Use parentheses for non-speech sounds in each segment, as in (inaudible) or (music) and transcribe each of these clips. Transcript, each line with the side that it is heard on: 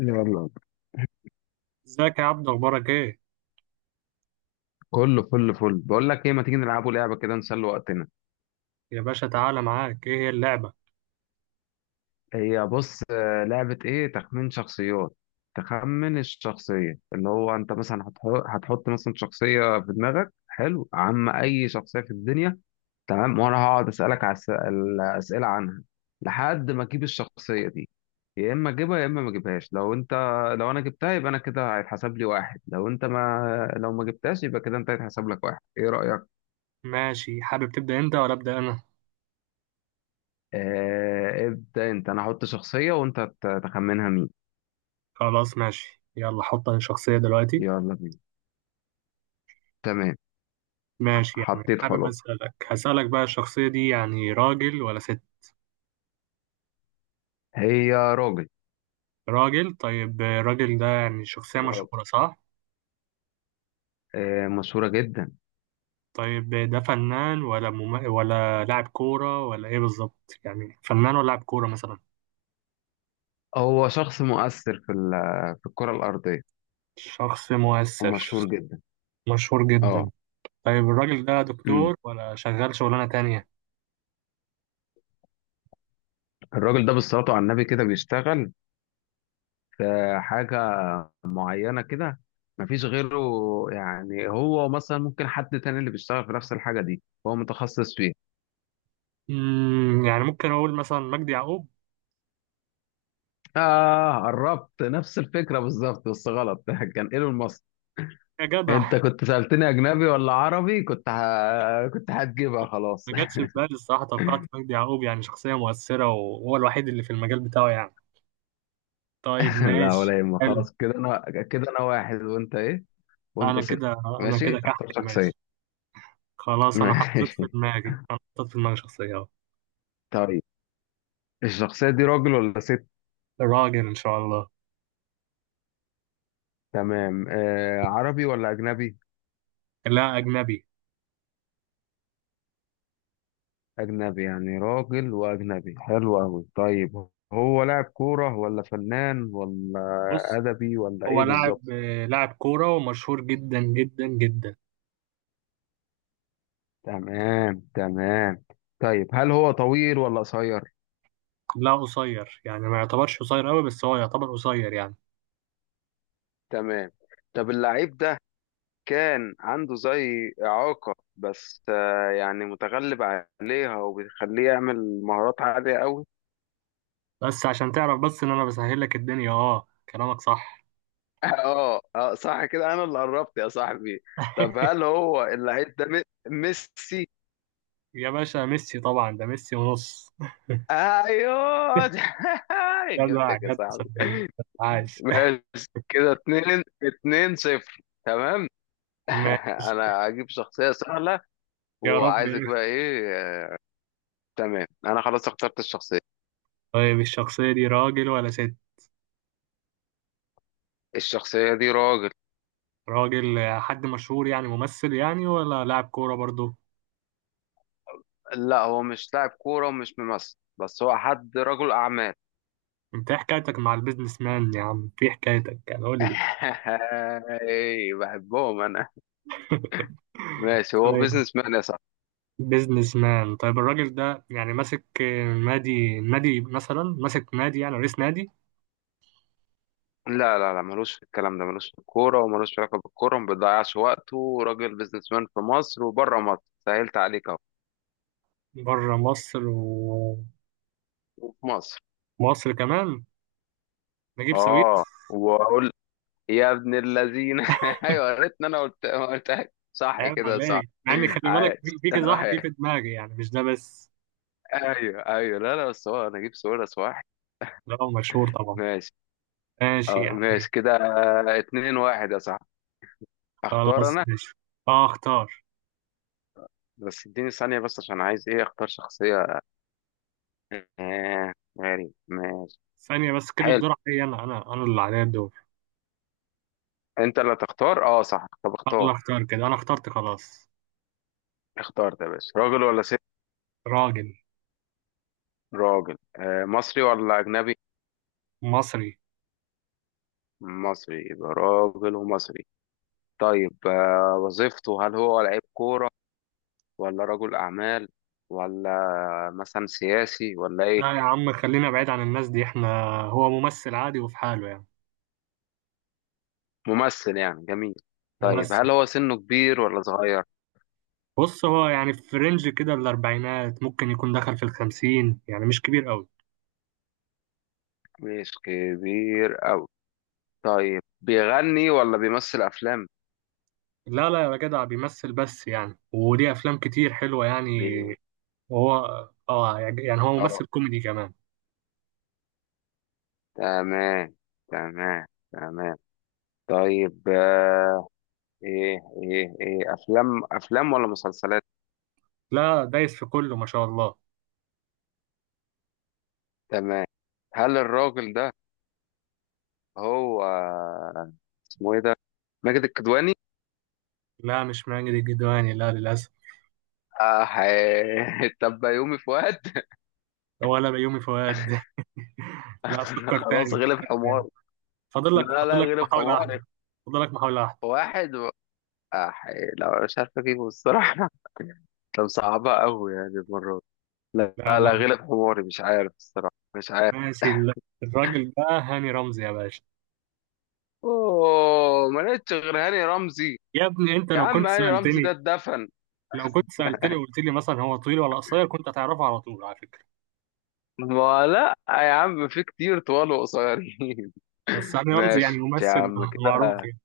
left: يلا،
right: ازيك يا عبدو، اخبارك ايه؟
left: كله فل فل. بقول لك ايه، ما تيجي نلعبوا لعبه كده نسلي وقتنا؟
right: يا باشا تعالى، معاك ايه هي اللعبة؟
left: هي بص، لعبه ايه؟ تخمين شخصيات. تخمن الشخصيه اللي هو انت مثلا هتحط مثلا شخصيه في دماغك. حلو؟ عم اي شخصيه في الدنيا. تمام، وانا هقعد اسالك على الاسئله عنها لحد ما اجيب الشخصيه دي. يا اما اجيبها يا اما ما اجيبهاش. لو انت، لو انا جبتها يبقى انا كده هيتحسب لي واحد، لو انت ما، لو ما جبتهاش يبقى كده انت هيتحسب لك واحد. ايه رايك؟
right: ماشي، حابب تبدأ انت ولا ابدأ انا؟
left: ابدأ انت. انا هحط شخصية وانت تخمنها مين.
right: خلاص ماشي، يلا حط الشخصية دلوقتي.
left: يلا بينا. تمام.
right: ماشي، يعني
left: حطيت
right: حابب
left: خلاص.
right: اسألك هسألك بقى، الشخصية دي يعني راجل ولا ست؟
left: هي راجل.
right: راجل، طيب الراجل ده يعني شخصية
left: راجل.
right: مشهورة صح؟
left: مشهورة جدا.
right: طيب، ده فنان ولا ولا لاعب كورة ولا ايه بالظبط؟ يعني فنان ولا لاعب كورة مثلا؟
left: هو شخص مؤثر في في الكرة الأرضية،
right: شخص مؤثر.
left: ومشهور جدا.
right: مشهور جدا.
left: اه.
right: طيب الراجل ده
left: أمم.
right: دكتور ولا شغال شغلانة تانية؟
left: الراجل ده بالصلاة على النبي كده بيشتغل في حاجة معينة كده. مفيش غيره يعني. هو مثلا ممكن حد تاني اللي بيشتغل في نفس الحاجة دي، هو متخصص فيها.
right: يعني ممكن أقول مثلا مجدي يعقوب.
left: آه، قربت نفس الفكرة بالظبط، بس غلط. (laughs) كان ايلون ماسك.
right: يا جدع،
left: انت كنت سألتني اجنبي ولا عربي كنت كنت هتجيبها خلاص.
right: ما جاتش في بالي الصراحة، توقعت مجدي يعقوب، يعني شخصية مؤثرة وهو الوحيد اللي في المجال بتاعه يعني. طيب
left: (laughs) لا
right: ماشي،
left: ولا يهمك.
right: حلو.
left: خلاص كده انا، كده انا واحد وانت ايه، وانت
right: أنا
left: صفر.
right: كده. أنا
left: ماشي،
right: كده
left: اختار
right: كحك،
left: شخصية.
right: ماشي.
left: (laughs)
right: خلاص،
left: ماشي.
right: أنا حطيت في دماغي شخصية أهو.
left: طيب الشخصية دي راجل ولا ست؟
right: راجل إن شاء الله.
left: تمام. آه، عربي ولا اجنبي؟
right: لا، أجنبي.
left: اجنبي، يعني راجل واجنبي، حلو قوي. طيب هو لاعب كورة ولا فنان ولا
right: بص،
left: ادبي ولا
right: هو
left: ايه
right: لاعب،
left: بالظبط؟
right: لاعب كورة ومشهور جدا جدا جدا.
left: تمام تمام. طيب هل هو طويل ولا قصير؟
right: لا قصير، يعني ما يعتبرش قصير أوي بس هو يعتبر قصير يعني.
left: تمام. طب اللعيب ده كان عنده زي إعاقة بس، يعني متغلب عليها وبيخليه يعمل مهارات عالية قوي.
right: بس عشان تعرف بس إن أنا بسهل لك الدنيا، أه كلامك صح.
left: (laughs) اه اه، صح. كده انا اللي قربت يا صاحبي. طب هل هو اللعيب ده ميسي؟
right: يا باشا ميسي، طبعا ده ميسي ونص.
left: ايوه. (laughs)
right: (laughs) جدع
left: جبتك يا
right: جدع
left: صاحبي.
right: صدقني. عاش.
left: ماشي كده، اتنين اتنين صفر تمام.
right: (laughs)
left: (laughs)
right: ماشي.
left: انا هجيب شخصية سهلة
right: يا رب.
left: وعايزك بقى ايه. آه، تمام، انا خلاص اخترت الشخصية.
right: طيب الشخصية دي راجل ولا ست؟
left: الشخصية دي راجل.
right: راجل، حد مشهور يعني ممثل، يعني ولا لاعب كورة برضو؟
left: لا، هو مش لاعب كورة ومش ممثل، بس هو حد رجل أعمال.
right: انت ايه حكايتك مع البيزنس مان يا عم؟ ايه حكايتك؟ يعني قول لي.
left: (laughs) إيه، بحبهم أنا. ماشي، هو
right: طيب.
left: بيزنس مان يا صاحبي.
right: بيزنس مان، طيب الراجل ده يعني ماسك نادي مثلا، ماسك نادي يعني رئيس نادي؟
left: لا لا لا، ملوش في الكلام ده، ملوش في الكورة وملوش في علاقة بالكورة. ما بيضيعش وقته. راجل بيزنس مان في مصر وبره مصر. سهلت عليك أهو.
right: بره مصر.
left: وفي مصر.
right: ومصر كمان. نجيب ساوية.
left: آه. وأقول يا ابن اللذين. (laughs) أيوه، يا ريتني أنا قلت قلتها. صح
right: عيب
left: كده، صح.
right: عليك، مع اني خلي بالك في
left: عايش.
right: في كذا واحد جه في
left: (laughs)
right: دماغي، يعني مش ده بس.
left: ايوه ايوه. لا لا، بس هو انا اجيب سؤال صح؟
right: ده هو مشهور طبعا.
left: ماشي.
right: ماشي
left: اه،
right: يعني.
left: ماشي كده. آه، اتنين واحد يا صاحبي. اختار
right: خلاص
left: انا.
right: ماشي. اه اختار.
left: بس اديني ثانية بس، عشان عايز ايه، اختار شخصية. آه، غريب. ماشي.
right: ثانية بس، كده
left: حلو.
right: الدور عليا، انا اللي عليا الدور.
left: انت اللي تختار، اه صح. طب
right: انا
left: اختار.
right: اللي اختار، كده انا اخترت خلاص.
left: اختار يا باشا. راجل ولا ست؟
right: راجل.
left: راجل. آه، مصري ولا اجنبي؟
right: مصري.
left: مصري. يبقى راجل ومصري. طيب آه، وظيفته، هل هو لعيب كورة ولا رجل اعمال ولا مثلا سياسي ولا ايه؟
right: لا يا عم، خلينا بعيد عن الناس دي احنا. هو ممثل عادي وفي حاله يعني.
left: ممثل، يعني جميل. طيب
right: ممثل.
left: هل هو سنه كبير ولا صغير؟
right: بص، هو يعني في رينج كده الاربعينات، ممكن يكون دخل في الخمسين، يعني مش كبير قوي.
left: مش كبير أوي. طيب بيغني ولا بيمثل أفلام؟
right: لا لا يا جدع، بيمثل بس، يعني وليه افلام كتير حلوه يعني.
left: بي...
right: هو. اه، يعني هو
left: اه.
right: ممثل كوميدي كمان.
left: تمام تمام تمام. طيب آه، إيه، إيه أفلام، أفلام ولا مسلسلات؟
right: لا، دايس في كله ما شاء الله.
left: تمام. هل الراجل ده، هو اسمه إيه ده؟ ماجد الكدواني؟
right: لا مش ماجد الكدواني، لا للأسف.
left: آه، تبقى (laughs) يومي فؤاد؟
right: ولا بيومي فؤاد. (laughs) لا،
left: (laughs)
right: فكر
left: خلاص،
right: تاني،
left: غلب
right: فكر تاني.
left: حمار. لا
right: فاضل
left: لا،
right: لك
left: غلب
right: محاولة واحدة.
left: حماري.
right: فاضل لك محاولة واحدة.
left: واحد. آه، حقيقي. لا مش عارف اجيبه الصراحة. (laughs) طب صعبها قوي يعني المرة دي. لا
right: لا
left: لا لا،
right: لا.
left: غلب حماري، مش عارف الصراحة، مش عارف.
right: ماشي الراجل ده هاني رمزي يا باشا.
left: اوه، ما لقيتش غير هاني رمزي.
right: يا ابني انت،
left: يا
right: لو
left: عم
right: كنت
left: هاني رمزي ده
right: سألتني.
left: اتدفن.
right: لو كنت سألتني وقلت لي مثلا هو طويل ولا قصير، كنت هتعرفه على طول على فكرة.
left: ما لا يا عم، في كتير طوال وقصيرين.
right: بس
left: (laughs)
right: هاني رمزي يعني
left: ماشي يا
right: ممثل
left: عم
right: معروف
left: كده.
right: يعني.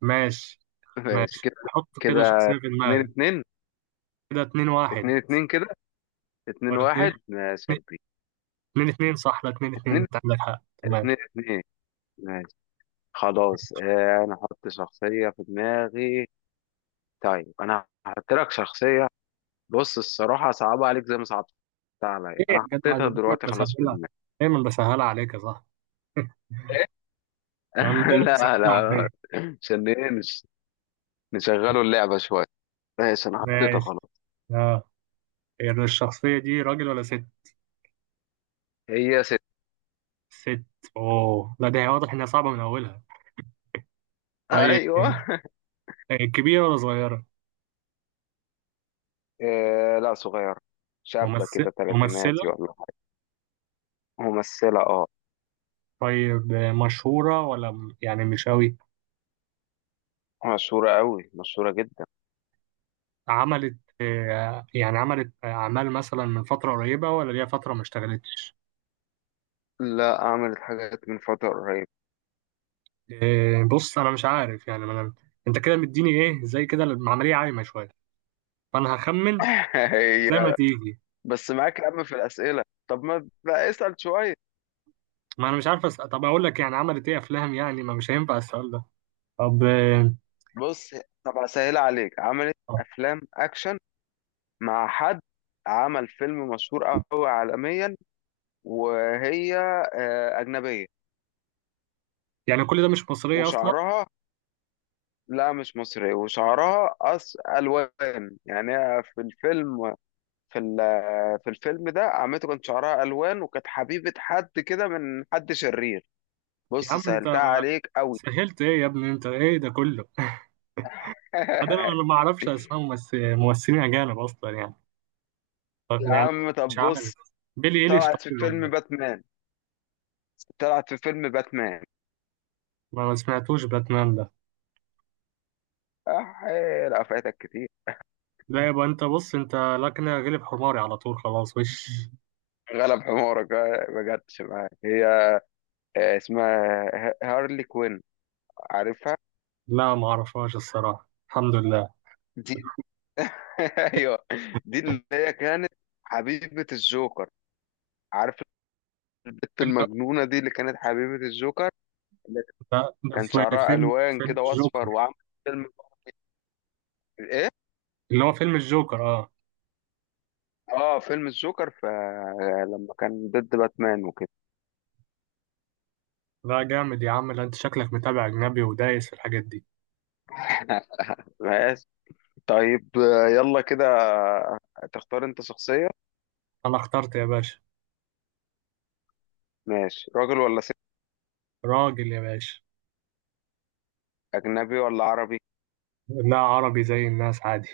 right: ماشي.
left: ماشي
right: ماشي،
left: كده.
right: حط كده
left: كده
right: شخصية في
left: اتنين
right: دماغك.
left: اتنين.
right: كده اتنين واحد،
left: اتنين اتنين كده. اتنين
right: ولا 2-2؟
left: واحد ماشي يا كبير.
right: اتنين اتنين صح، لا اتنين اتنين
left: اتنين،
right: انت عندك حق، تمام.
left: اتنين اتنين. ماشي. خلاص. آه، انا احط شخصية في دماغي. طيب انا هحط لك شخصيه. بص، الصراحه صعبه عليك زي ما صعبت عليا
right: ايه يا
left: انا.
right: جدع،
left: حطيتها
right: انا دايما
left: دلوقتي خلاص في
right: بسهلها.
left: دماغي.
right: دايما بسهلها عليك يا صاحبي. (laughs) يا عم
left: (laughs)
right: دايما
left: لا
right: بسهلها
left: لا.
right: عليك.
left: عشان ايه؟ نشغلوا اللعبه شويه. ماشي انا حطيتها
right: ماشي.
left: خلاص.
right: اه، يعني الشخصية دي راجل ولا ست؟
left: هي ست.
right: ست. اوه، لا ده هي واضح انها صعبة من اولها. طيب
left: ايوه.
right: كبيرة ولا صغيرة؟
left: إيه، لا صغيره، شابه كده
right: ممثلة.
left: تلاتيناتي ولا حاجه. ممثله، اه.
right: طيب مشهورة ولا يعني مش قوي؟
left: مشهوره قوي، مشهوره جدا.
right: عملت يعني عملت أعمال مثلا من فترة قريبة ولا ليها فترة ما اشتغلتش؟
left: لا، عملت حاجات من فتره قريبه.
right: بص انا مش عارف يعني، ما انا انت كده مديني ايه زي كده، العمليه عايمه شويه، فانا هخمن.
left: (laughs)
right: زي ما
left: هي،
right: تيجي.
left: بس معاك يا عم في الاسئله. طب ما بقى اسال شويه.
right: ما انا مش عارف طب اقول لك يعني عملت ايه افلام، يعني ما مش هينفع السؤال ده. طب
left: بص، طب اسهل عليك، عملت افلام اكشن مع حد، عمل فيلم مشهور قوي عالميا، وهي اجنبيه،
right: يعني كل ده مش مصريه اصلا.
left: وشعرها، لا مش مصري، وشعرها أص الوان، يعني هي في الفيلم، في في الفيلم ده عمته، كان شعرها الوان، وكانت حبيبه حد كده من حد شرير.
right: يا
left: بص،
right: عم
left: سهلتها
right: انت،
left: عليك قوي.
right: سهلت ايه يا ابني؟ انت ايه ده كله؟ (laughs) بعدين انا ما
left: (laughs)
right: اعرفش اسماء ممثلين اجانب اصلا يعني. طب
left: يا
right: يعني،
left: عم
right: مش
left: طب
right: عارف،
left: بص،
right: بيلي ايليش
left: طلعت في
right: طيب ولا
left: فيلم
right: ايه؟
left: باتمان. طلعت في فيلم باتمان.
right: ما سمعتوش باتمان ده.
left: أح... لا فاتك كتير.
right: لا يبقى انت، بص انت، لا كده غلب حماري على طول خلاص، وش.
left: غلب حمارك. آه، ما جاتش معاك هي. آه، اسمها هارلي كوين. عارفها؟
right: لا ما اعرفهاش الصراحة الحمد لله.
left: دي، (laughs) ايوه، دي اللي هي كانت حبيبة الجوكر. عارف، البت
right: إلا.
left: المجنونة دي اللي كانت حبيبة الجوكر، اللي
right: ده
left: كان
right: في
left: شعرها
right: فيلم
left: ألوان كده وأصفر،
right: الجوكر.
left: وعملت فيلم إيه؟
right: اللي هو فيلم الجوكر اه.
left: آه، فيلم الجوكر، لما كان ضد باتمان وكده.
right: لا جامد يا عم، لا انت شكلك متابع اجنبي ودايس في الحاجات دي.
left: (laughs) ماشي. طيب آه، يلا كده، تختار أنت شخصية.
right: انا اخترت يا باشا.
left: ماشي. راجل ولا ست؟
right: راجل يا باشا.
left: أجنبي ولا عربي؟
right: لا عربي، زي الناس عادي.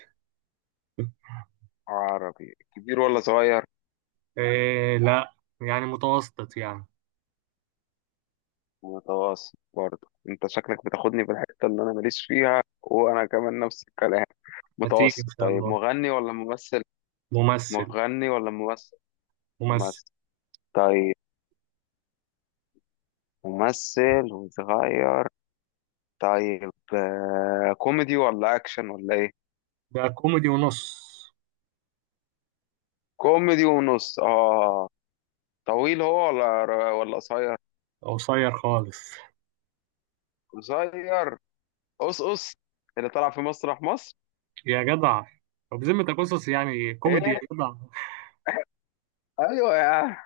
left: عربي كبير ولا صغير؟
right: إيه لا، يعني متوسط يعني.
left: متوسط؟ برضه انت شكلك بتاخدني في الحتة اللي انا ماليش فيها وانا كمان نفس الكلام.
right: هتيجي ان
left: متوسط.
right: شاء
left: طيب
right: الله.
left: مغني ولا ممثل؟
right: ممثل.
left: مغني ولا ممثل؟
right: ممثل.
left: ممثل. طيب ممثل وصغير. طيب آه، كوميدي ولا اكشن ولا ايه؟
right: ده كوميدي ونص.
left: كوميدي ونص، اه. طويل هو ولا قصير؟
right: قصير خالص.
left: قصير، قصقص، اللي طلع في مسرح مصر.
right: يا جدع، طب بذمتك قصص يعني كوميدي يا
left: ايه؟
right: جدع؟
left: ايوه يا عم.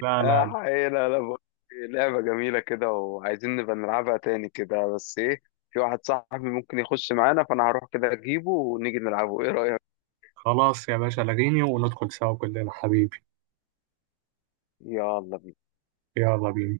right: (laughs) لا
left: آه،
right: لا.
left: حقيقة. لا لا، بقول لك إيه، لعبة جميلة كده، وعايزين نبقى نلعبها تاني كده، بس ايه، في واحد صاحبي ممكن يخش معانا، فانا هروح كده اجيبه ونيجي نلعبه. ايه رأيك؟
right: خلاص يا باشا، لغيني وندخل سوا كلنا حبيبي.
left: يلا.
right: يلا بينا.